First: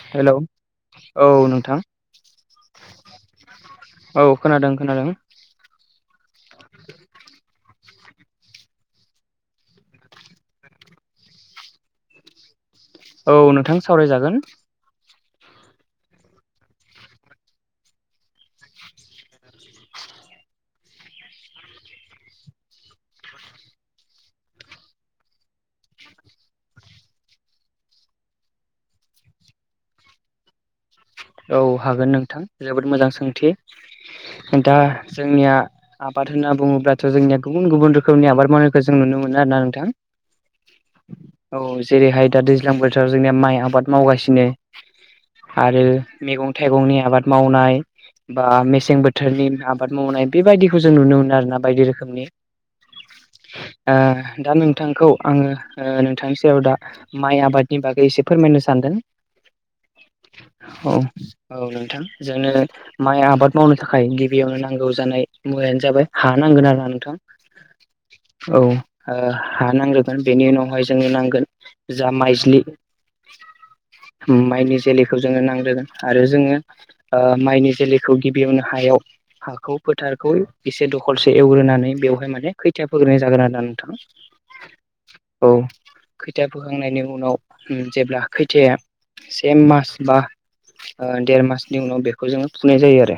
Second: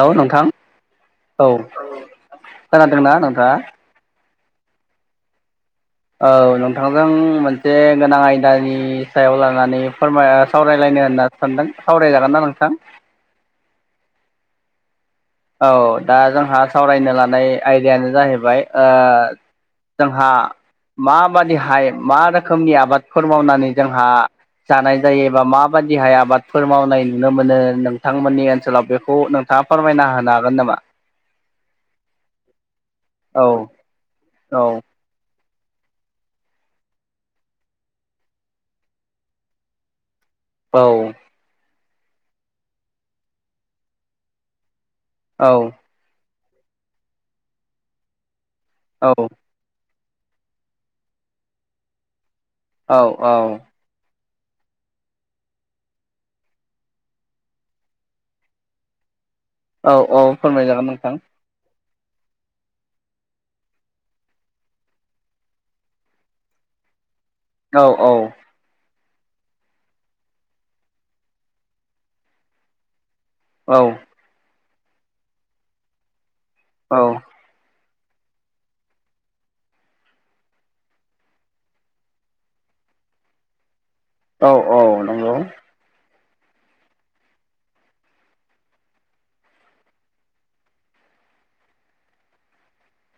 Hello नोंथां औ। खोनादोंना नोंथाङा? औ खोनादों खोनादों। औ नोंथांजों मोनसे गोनां आयदानि सायाव लानानै फोरमाय सावरायलायनो होनना सानदों सावरायजागोन ना नोंथां। औ नोंथां सावरायजागोन औ दा जोंहा सावरायनो लानाय आयदायानो जाहैबाय ओ जोंहा माबादिहाय मा रोखोमनि आबादफोर मावनानै जोंहा जानाय जायो बा माबायदिहाय आबादफोर मावनाय नुनो मोनो नोंथांमोननि ओनसोलाव बेखौ नों ङा फोरमायना होनो हागोन नामा? औ हागोन नोंथां जोबोद मोजां औ सोंथि औ दा जोंनिया आबाद होनना बुंङोब्लाथ' जोंनिया गुबुन गुबुन रोखोमनि आबाद मावनायखौ जों नुनो मोनो आरो ना नोंथां। औ। औ जेरैहाय दा दैज्लां बोथोराव जोंनिया माइ आबाद मावगासिनो औ आरो मैगं थाइगंनि आबाद मावनाय बा मेसें बोथोरनि आबाद आबाद मावनाय बेबायदिखौ जों नुनो मोनो आरोना बायदि रोखोमनि औ औ। ओ दा नोंथांखौ आंङो नोंथांनि सेरायाव दा माइ आबादनि बागै एसे फोरमायनो सानदों। औ औ फोरमायजागोन औ नोंथां। औ नोंथां जोंनो माइ आबाद मावनो थाखाय गिबियावनो नांगौ जानाय मुवायानो जाबाय हा नांगौ। खोना नोंथां। औ औ। ओ हा नांग्रोगोन बेनि उनावहाय जोंङोनो नांगोन जा माइज्लि औ माइनि जोलैखौ जोंङो नांदों आरो जोङो औ माइनि जैखौ खौ गिबियावनो हायाव हाखौ फोथारखौ एसे दखलसे एवग्रोनानै बेवहाय माने खैथायया फोग्रोनाय जागोन आरो ना नोंथां। औ औ नंगौ। खैथा बोखांनायनि उनाव जेब्ला खैथाया से मास बा देर मासनि उनाव बेखौ जोंङो फुनाय जायो आरो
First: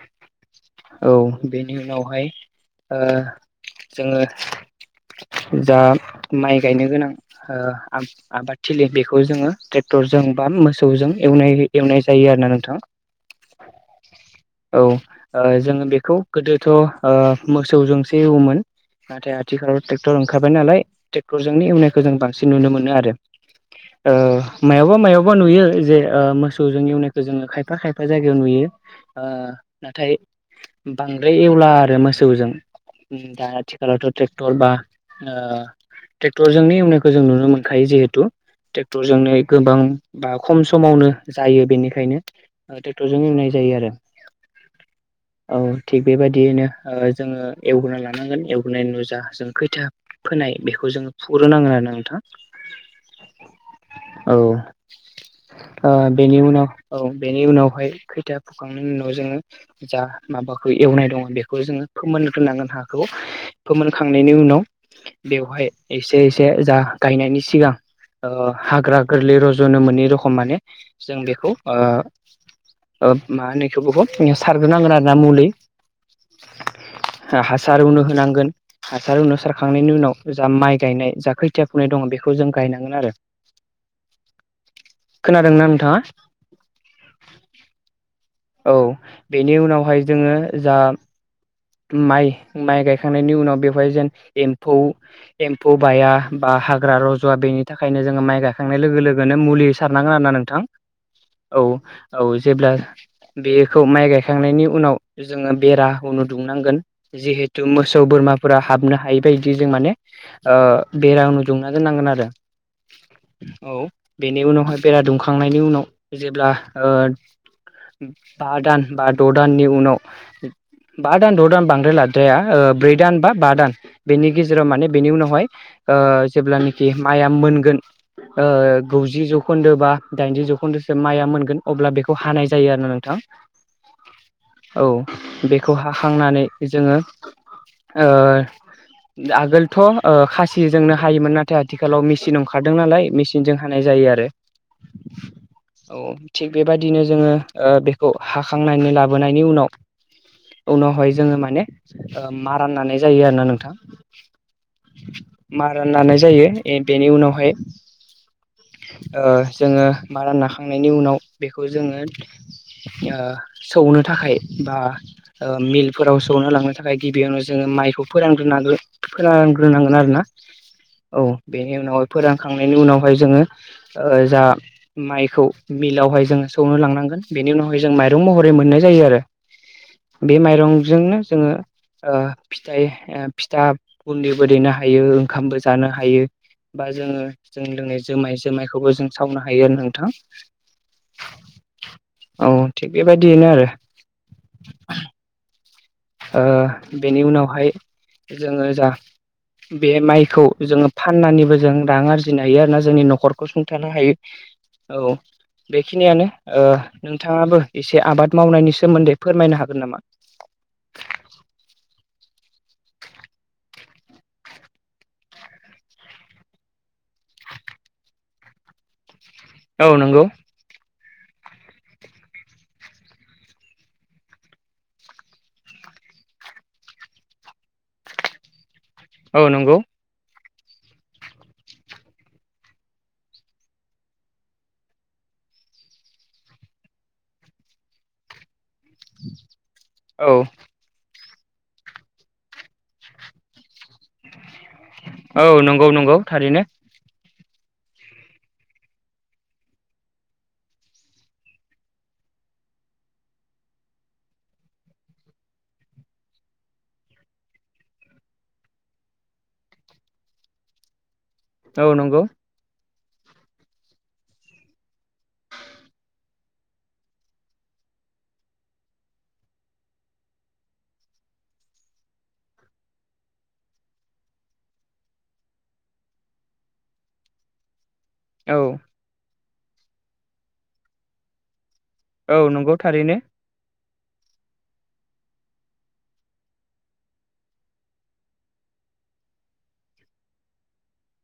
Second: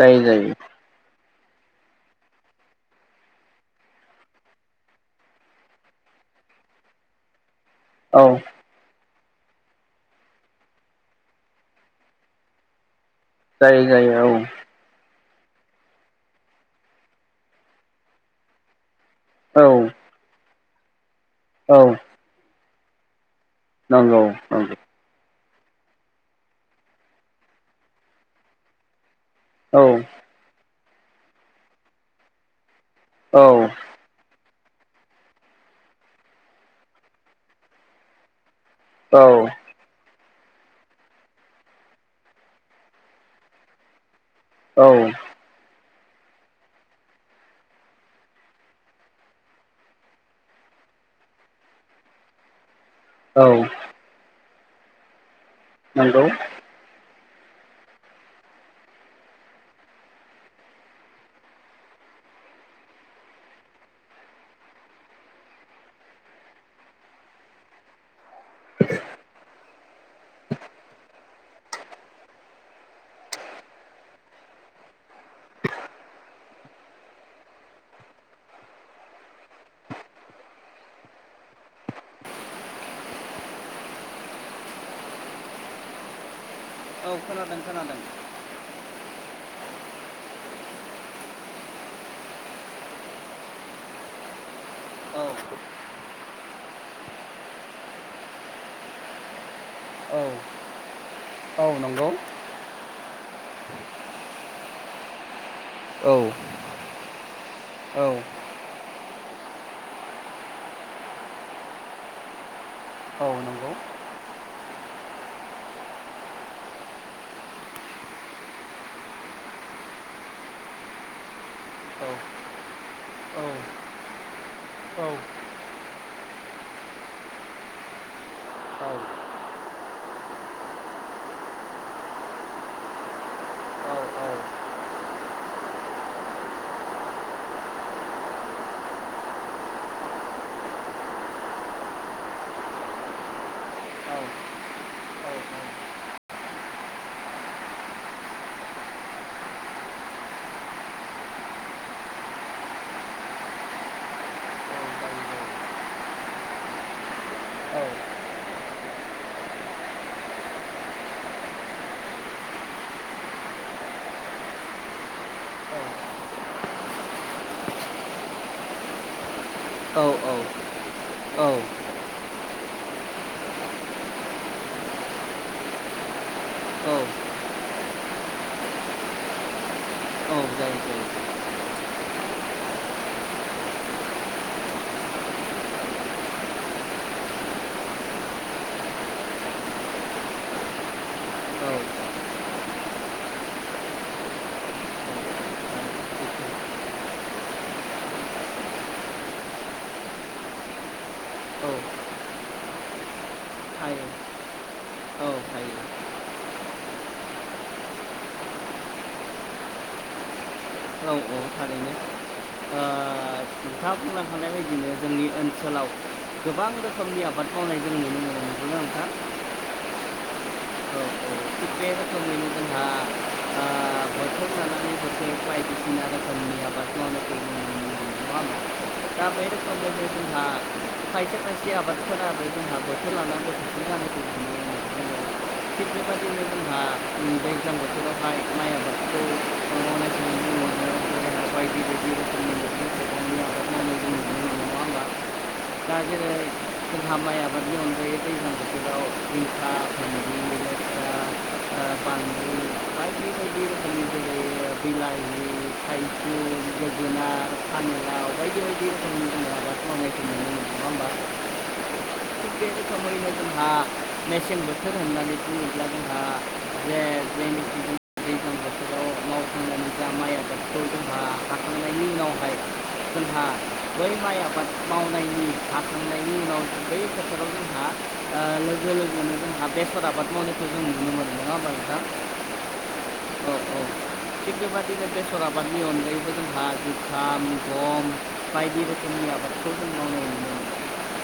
जायो जायो। औ बेनि उनावहाय जोंङो जा माइ गायनो गोनां औ आबादथिलि बेखौ जोंङो ट्रेक्टरजों बा मोसौजों नाय एवनाय जायो आरो ना नोंथां। जायो जायो औ औ जोंङो बेखौ गोदोथ' ओ मोसौजोंसो एवोमोन। नाथाय औ आथिखालाव ट्रेक्टर ओंखारबाय नालाय ट्रेक्टरजोंनो औ एवनायखौ जों बांसिन नुनो मोनो आरो। ओ नंगौ नंगौ मायावबा मायावबा बा नुयो जे मोस जजों एवनायखौ जोंङो खायफा खायफा जायगायाव नुयो। औ नाथाय बांद्राय एवला आरो मोसौजों। औ दा आथिखालावथ' ट्रेक तेक्टल बा ओ ट्रेक्टरजों नुनो जों नुनो मोनखायो जिहेथु। ट्रेक्टरजोंनो गोबां बा खम समावनो जायो बेनिखायनो ट्रेक्टरजों एवनाय जायो आरो। औ औ थिग बेबायदियैनो ओ जोङो एवग्रोनना लानांगोन एवग्रोनाय नुजा जों खैथा फोनाय बेखौ जोंङो फुरोनांगोन आरो नोंथां। औ औ नंगौ बेनि उनाव औ बेनि उनावहाय खैथा सखांनायनि उनाव जोंङो जा माबाखौ एवनाय दङो बेखौ जोंङो फोमोनग्रोनांगोन हाखौ। फोमोनखांनायनि उनाव बेवहाय एसे एसे जा गायनायनि सिगां ओ हाग्रा गोरलै रज'नो मोनै रज खम माने जों बेखौ ओ ओ मा होनैखौ बहुद सारग्रोनांगोन आरोना मुलि। [inaudible] आं हासार रुनो होनांगोन हासार रुनो सारखांनायनि उनाव जा माइ गायनाय जा खोथिया फुनाय दं बेखौ जों गायनांगोन आरो। [inaudible] खोनादोंना नोंथांङा? औ खोनादों खोनादों औ बेनि उनावहाय जोंङो जा उम माइ माइ गायखांनायनि उनाव बेवहाय जेन एम्फौ औ एम्फौ बाया बा हाग्रा रजवा बेनि थाखायनो जोङो माइ गायखांनाय लोगो लोगोनो मुलि सारनांगोन औ आरोना नोंथां। [inaudible] औ नंगौ औ जेब्ला बेखौ माइ गायखांनायनि उनाव जोङो बेरा औ उनु दुंनांगोन। जिहेथु मोसौ औ बोरमाफोरा हाबनो हायि बायदि जों माने ओ बेरामखौ दुंना दोन नांगोन आरो। औ नंगौ औ बेनि उनावहाय बेरा दुमखांनायनि उनाव जेब्ला ओ [inaudible] बा दान बा द' दाननि उनाव बा दान द' दान बांद्राय औ लाद्राया ओ ब्रै दान बा औ बा दान बेनि गेजेराव माने औ बेनि उनावहाय ओ जेब्लानाखि माइया मोनगोन ओ गुजि जौखोन्दो बा दाइनजि जौखोन्दोसो माइआ मोनगोन अब्ला बेखौ हानाय जायो आरो। नोंथां। औ बेखौ हाखांनानै जोङो ओ आगोलथ' खासिजोंनो हायोमोन नाथाय आथिखालाव मेचिन अंखारदों नालाय मेचिनजों हानाय जायो जायो आरो। औ औ थिग बेबायदिनो जोङो ओ बेखौ हाखांनानै लाबोनायनि उनाव उनावहाय जोङो माने ओ मारा नानाय जायो आरोना नोंथां। मारा नानाय जायो ए बेनि उनावहाय ओ जोङो मारा नाखांनायनि उनाव बेखौ जोङो ओ सौनो थाखाय बा ओ मिलफोराव सौना लांनो थाखाय गिबियावनो जोङो माइखौ फोरानग्रोनांगो फोरान फोराननांगोन आरो ना औ बेनि उनावहाय फोरां खांनायनि उनावहाय जोङो जा माइखौ मिलावहाय जोङो सौनो औ लांनांगोन। बेनि उनावहाय जों माइरं महरै मोननाय जायो आरो बे जायो जायो माइरंजोंनो जोङो ओ फिथाइ फिथा गुदिबो देनो हायो ओंखामबो जानो हायो बा जोङो जों लोंनाय जोमाय जोमायखौबो जों सावनो हायो आरो नोंथां। औ औ थिग बेबायदियैनो आरो बेनि उनावहाय जोङो जा बे माइखौ जोङो फाननानैबो औ जों औ रां आरजिनो हायो आरोना जोंनि न'खरखौ सुंथानो हायो। औ बेखिनियानो ओ नोंथाङाबो एसे आबाद मावनायनि सोमोन्दै फोरमायनो हागोन नामा? [inaudible] औ थारैनो ओ नोंथाङा बुंलांखानाय बायदिनो जोंनि ओनसोलाव गोबां रोखोमनि आबाद मावनाय जों नुनोमोनो नोंगौना नोंथां। औ नंगौ बेे रोखोमैनो जोंहा आ बायदिसिना रोखोमनि आबाद मावनायखौ जों नुनो मोनो। नङा होमबा दा बै औ नंगौ रोखोमैनो जोंहा खायसे खायसे आबादफोराबो जोंहा बोथोर लानानै बोथोरखौ [inaudible] आ थिग बेबायदिनो जोंहा बे दैज्लां बोथोरबावहाय माइ आ औ [unintelligible] नङा होमबा औ नंगौ नंगौ थारैनो बेदि अनगायै दैजां बोथोराव [inaudible] ओ बानलु बायदि बायदि रोखोमनि जेरै बिलाहि थाइजौ जोगोनार फानिलाव बायदि बायदि आबाद मावनायखौ नुनोमोनो नङा होनबा औ नंगौ [unintelligible] जोंहा मेसें बोथोर होननानै बुङोब्ला जोंहा जे जेनोखि मेसें बोथोराव मावखांनानै जाहा माइ आबादखौ जोंहा हाखांनायनि उनावहाय जोंहा बै माइ आबाद मावनायनि हाखांनायनि उनाव बै फोथोराव जोंहा औ लोगो लोगोनो जोंहा बेसर आबाद मावनायखौ जों नुनो मोनदों नङा होमबा नोंथां औ नंगौ थारैनो औ औ थिग बेबादिनो बेसर आबादनि अनगायैबो जोंहा जुखाम गम बायदि रोखोमनि आबादखौबो मावनाय नुनो मोनो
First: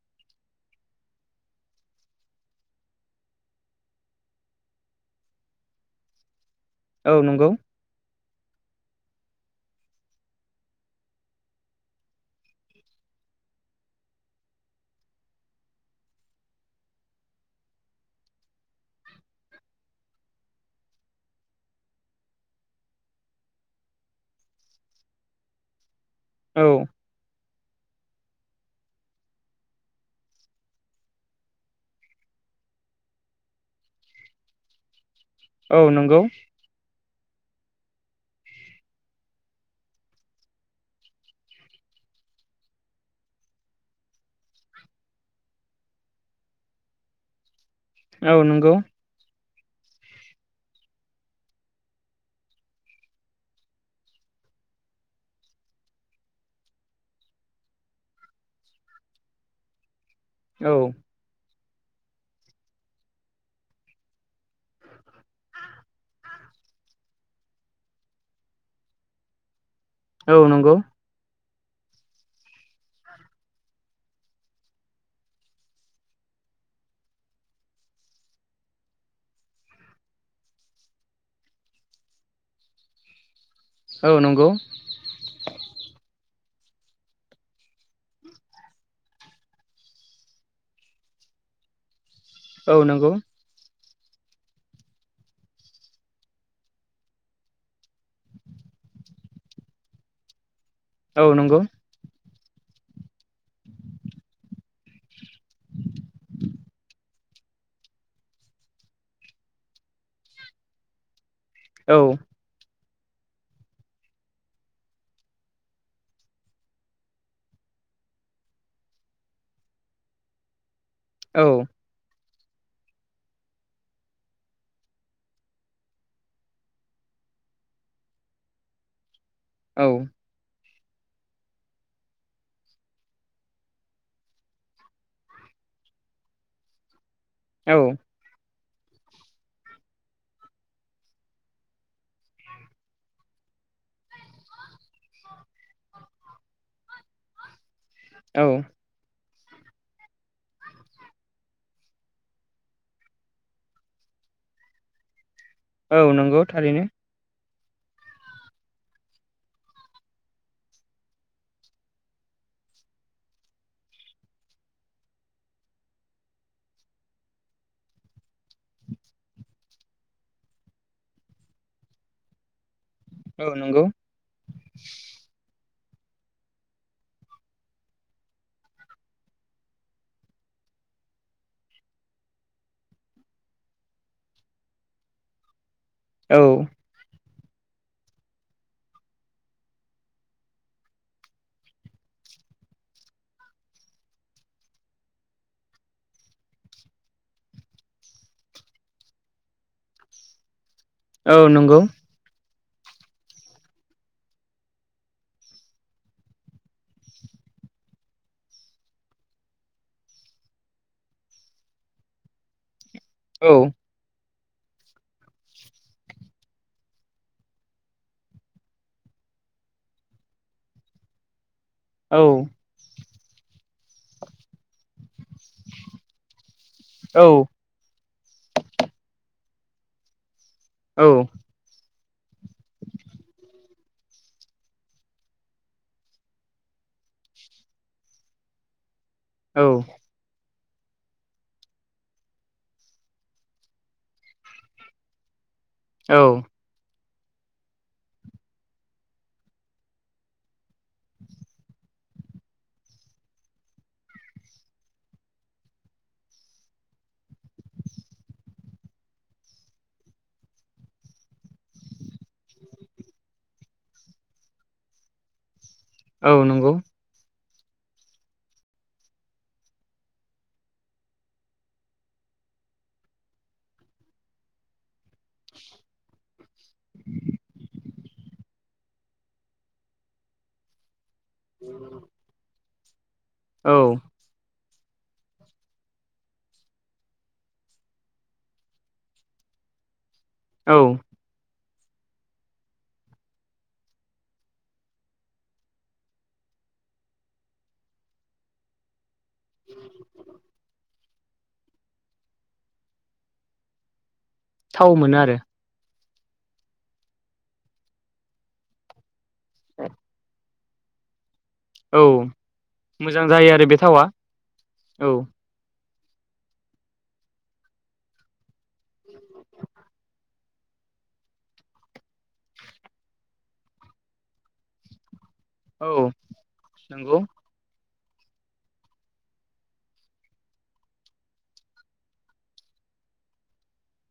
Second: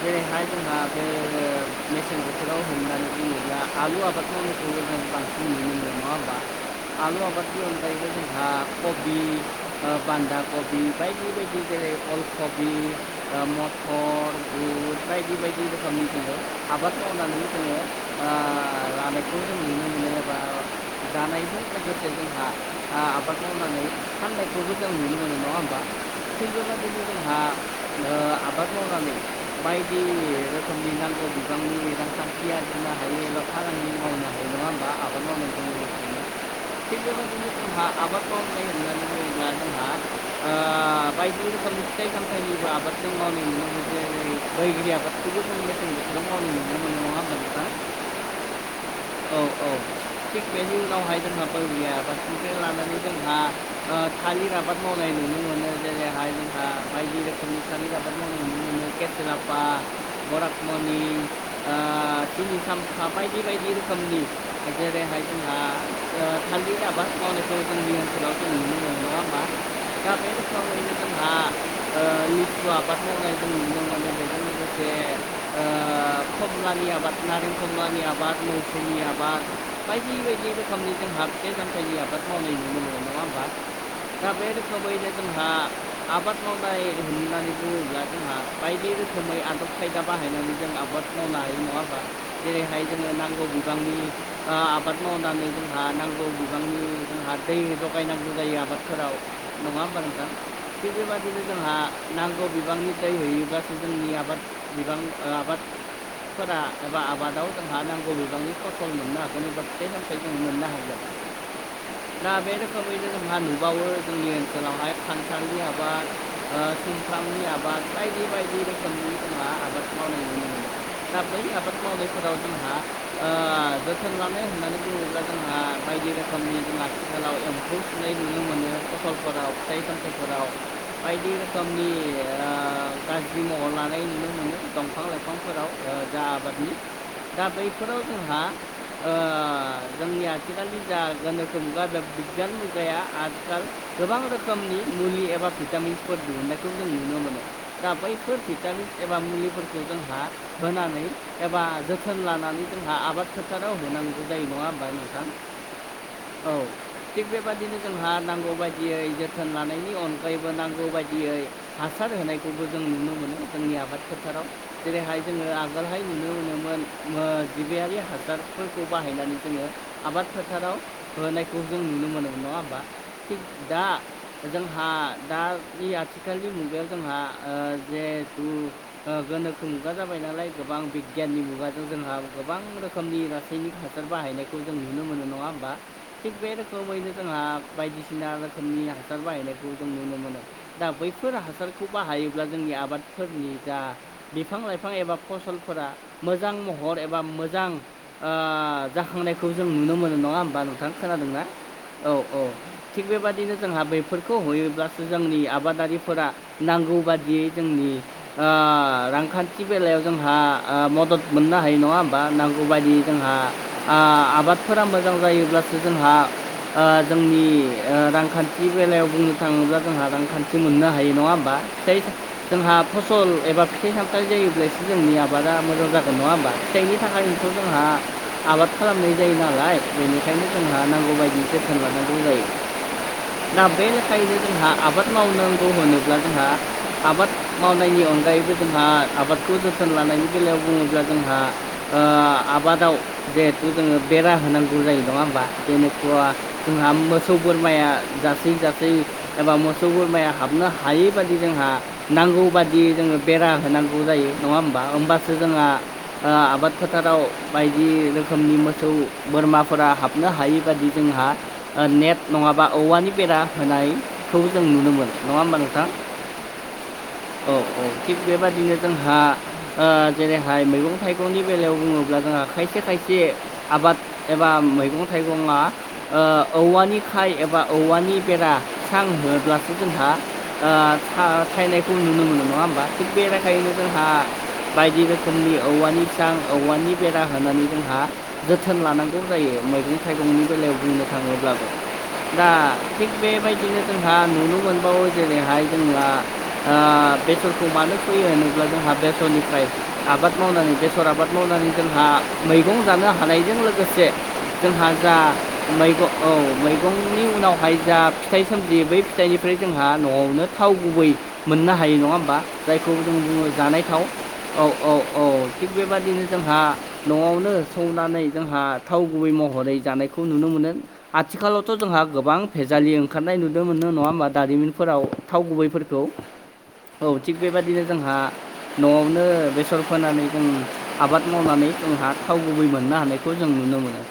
जेरैहाय जोंहा बे मेसें बोथोराव होनानै बुङोब्ला आलु आबादखौ [unintelligible] बांसिन नुनो मोनो नङा होनबा औ आलु नंगौ आबादनि अनगायैबो बा कबि बान्दा कबि बायदि बायदि जेरै अल कबि मटर बुट बायदि बायदि रोखोमनि जोङो आबाद मावनाय जानायखौ जों नुनो मोननो एबा जानायजों लोगोसे जोंहा आबाद मावनानै फाननायखौबो जों नुनो मोनो नङा होमबा थिग औ बेबादिनो जोंहा आबाद मावनानै बायदि रोखोमनि नांगौ बिबांनि रांखानथि आरजिनो हायो एबा खामानि मावनो हायो नङा होमबा आबाद मावनानै औ नंगौ थिग बेबादिनो जोंहा आबाद मावनाय होननानै बुब्ला जोंहा बायदि रोखोमनि फिथाइ सामथाइनिबो आबाद जों मावनाय नुमोन जेरै बैग्रि आबादखौबो जों मेसें बोथोराव मावनाय नुनो मोन दों नङा होनब्ला नोंथां औ नंगौ औ औ थिक बेनि उनावहाय जोंहा बैग्रि आबादनिफ्राय लानानै जोंहा थालिर आबाद मावनाय नुनो मोनो जेरैहाय जोंहा बायदि रोखोमनि सानि आबाद मावनाय नुनो मोनो केसेरापा औ बरातमनि [unintelligible] [unintelligible] बायदि बायदि रोखोमनि जेरैहाय जोंहा थालिर आबाद मावनायखौ जोंनि ओनसोलाव नुनो मोनो नङा होनबा नाथाय औ नंगौ अब्लाबो जोंहा [unintelligible] [unintelligible] आबाद मावनायखौ नुदों मोनो बेजों लोगोसे खोब मानि आबाद माव नारें खमलानि आबाद मौसुमि आबाद बायदि बायदि रोखोमनि जोंहा बे फिथाइ सामथाइनि आबाद खौ मावनाय नुनो मोनो नङा होमबा औ दा बे नंगौ रोखोमयैनो जोंहा आबाद मावनाय होननानै बुङोब्ला जोंहा बायदि रोखोमै आदब खायदा बाहायनानै जों आबाद मावनो हायो नङा होमबा औ जेरैहाय नंगौ जोंनो नांगौ बिबांनि आबाद मावनानै जोंहा नांगौ बिबांनि जोंहा दै जगायनांगौ जायो आबादफोराव नङा होमबा नोंथां थिग औ बेबदिनो नंगौ जोंहा नांगौ बिबांनिफ्राय होयोब्लासो जोंनि आबाद बिबां आबाद फोरा एबा आबादाव जोंहा नांगौ बिबांनि फसल मोननो हागोन एबा फिथाइ सामथाइ जों मोननो हागोन औ दा बे रोखोमैनो जोंहा नुबावो जोंनि ओनसोलावहाय खानथालनि आबाद सुमफ्रामनि आबाद बायदि बायदि रोखोमनि जोंहा आबाद मावनाय नुनो मोनो दा बै औ आबाद मावनायफोराव जोंहा जोथोन लानो होननानै बुङोब्ला जोंहा बायदि रोखोमनि जोंहा आथिखालाव एम्फौ सुनाय नुनो मोनो फसलफोराव फिथाइ औ सामथाइफोराव बायदि रोखोमनि गाज्रि महर लानाय नुनो मोनो दंफां लाइफांफोराव जा आबादनि दा बैफोराव औ जोंहा जोंनि आथिखालनि जा गोनोखो मुगा बे बिगियान मुगाया आथिखाल गोबां रोखोम नि मुलि एबा भिटामिस दिहुननायखौ जों नुनो मोनो दा बैफोर औ भिटाम एबा मुलि फोरखौ जोंहा होनानै एबा जोथोन लानानै जोंहा आबाद फोथाराव होनांगौ जायोमोन नङा होमबा नोंथां औ नंगौ थारैनो बेबायदिनो जोंहा नांगौ बायदियै जोथोन लानायनि अन गायैबो नांगौ बायदियै हासार होनायखौबो जों नुनो मोनो जोंनि आबाद फोथाराव जेरैहाय जोङो आगोलहाय नुनो मोनोमोन जिबियारि हासारफोरखौ बाहायनानै जोङो आबाद फोथाराव होनायखौ जों नुनो मोनोमोन नङा होमबा थिग औ दा नंगौ जोंहा दा बे आथिखालनि मुगायाव जोंहा जिहेथु गोनोखो मुगा जाबाय नालाय गोबां बिगियाननि मुगाजों जोंहा गोबां रोखोमनि रासायनिक हासार बाहायनायखौ जों नुनो मोनो नङा होमबा थिग औ बे रोखोमैनो जोंहा बायदिसिना रोखोमनि हासार बाहायनायखौ जों नुनो मोनो। दा बैफोर हासारखौ बाहायोब्ला जोंनि आबादफोरनि जा बिफां लाइफां एबा फसल फोर मोजां महर एबा मोजां जाखांनायखौ जों नुनो मोनो नङा होमबा नोंथां औ खोनादोंना नंगौ औ औ थिग बेबाददिनो जोंहा बेफोरखौ हयो थोजासे जोंनि आबादारिफोरा नांगौ बादियै जोंनि आ रांखान्थि बे बेलायाव जोंहा मदद मोननो हायो नङा होमबा नांगौ बायदि जोंहा औ आबाद फोर मोजां जायोब्लासो जोंहा जोंनि रांखान्थि बेलायाव बुङो थाङोब्ला जोंहा रांखान्थि मोननो हायो नङा होमबा औ जोंहा फसल एबा फिथाइ सामथाइ जायोब्लासो जोंनि आबा बादा मोजां जागोन नङा होमबा फिथाइनि औ थाखायनोथ' जोंहा आबाद खालामनाय जायो नालाय बेनि खायनो जोंहा नांगौ बायदि जोथोन लानांगौ जायो। बेनिखायनो जोंहा आबाद मावनांगौ होनोब्ला जोंहा आबाद मावनायनि अनगायैबो जोंहा आबादखौ औ जोथोन लानायनि बेलायाव बुङोब्ला जोंहा आबादाव जिहेथु जोङो बेरा होनांगौ जायो नङा होमबा जेन'खा औ जोंहा मोसौ बोरमाया जासेै जा एबा मोसौ बोरमाया हाबनो हायै बादि जोंहा नांगौ बादि जोङो बेरा हो नांगौ जायो नङा होमबा होमबासो जोंहा आबाद फोथाराव बायदि रोखोमनि मो सौ बोरमाफोरा हाबनो हायि बाददि जोंहा नेट नङाबा औवानि बेरा होनायखौ जों नुनोमोन नङा होमबा नोंथां। औ नंगौ। औ औ थिग बेबदिनो जोंहा जेरैहाय मैगं थाइगंनि बेलायाव बुङोब्ला जों खायसे खायसे आबाद एबा मैगं थाइगङा औवानि खाय एबा औवानि बेरा सां होनोब्लासो जोंहा थायनायखौ नुनो मोनो नङा होमबा थिग बेबादिनो औ जोंहा बायदि रोखोमनि औवानि सां औवानि बेरा होनानै जोंहा जोथोन लानांगौ जायो मैगं थाइगंनि बेलायाव औ बुंनो थाङोब्लाबो दा थिग बेबायदिनो जोंहा नुनो मोनबावो जेरैहाय जोंना बेसरखौ मानो। फोयो होनोब्ला जोंहा बेसरनिफ्राय आबाद मावनानै बेसर आबाद मावनानै जोंहा मैगं जानो हानायजों लोगोसे जोंहा थाव जा मोनो आरो मैगं औ मैगंनि उनावहाय जा फिथाइ सोमजियो बै फिथाइनिफ्राय जोंहा न'आवनो थाव गुबै मोननो हायो औ नङा होमबा जायखौ जों मोजां बुङो जायो आरो बे जानाय थाव थावा औ औ औ थिग बेबादिनो जोंहा न'आवनो संनानै जोंहा थाव गुबै महरै जानायखौ नुनो मोनो। आथिखालावथ' जोंहा गोबां भेजालि ओंखारनाय नुदों मोनो नङा होमबा दारिमिनफोराव थाव गुबैफोरखौ औ औ नंगौ थिग बेबादिनो जोंहा न'आवनो बेसर फोनानै जों आबाद मावनानै जोंहा थाव गुबै मोननो हानायखौ जों नुनो मोनो।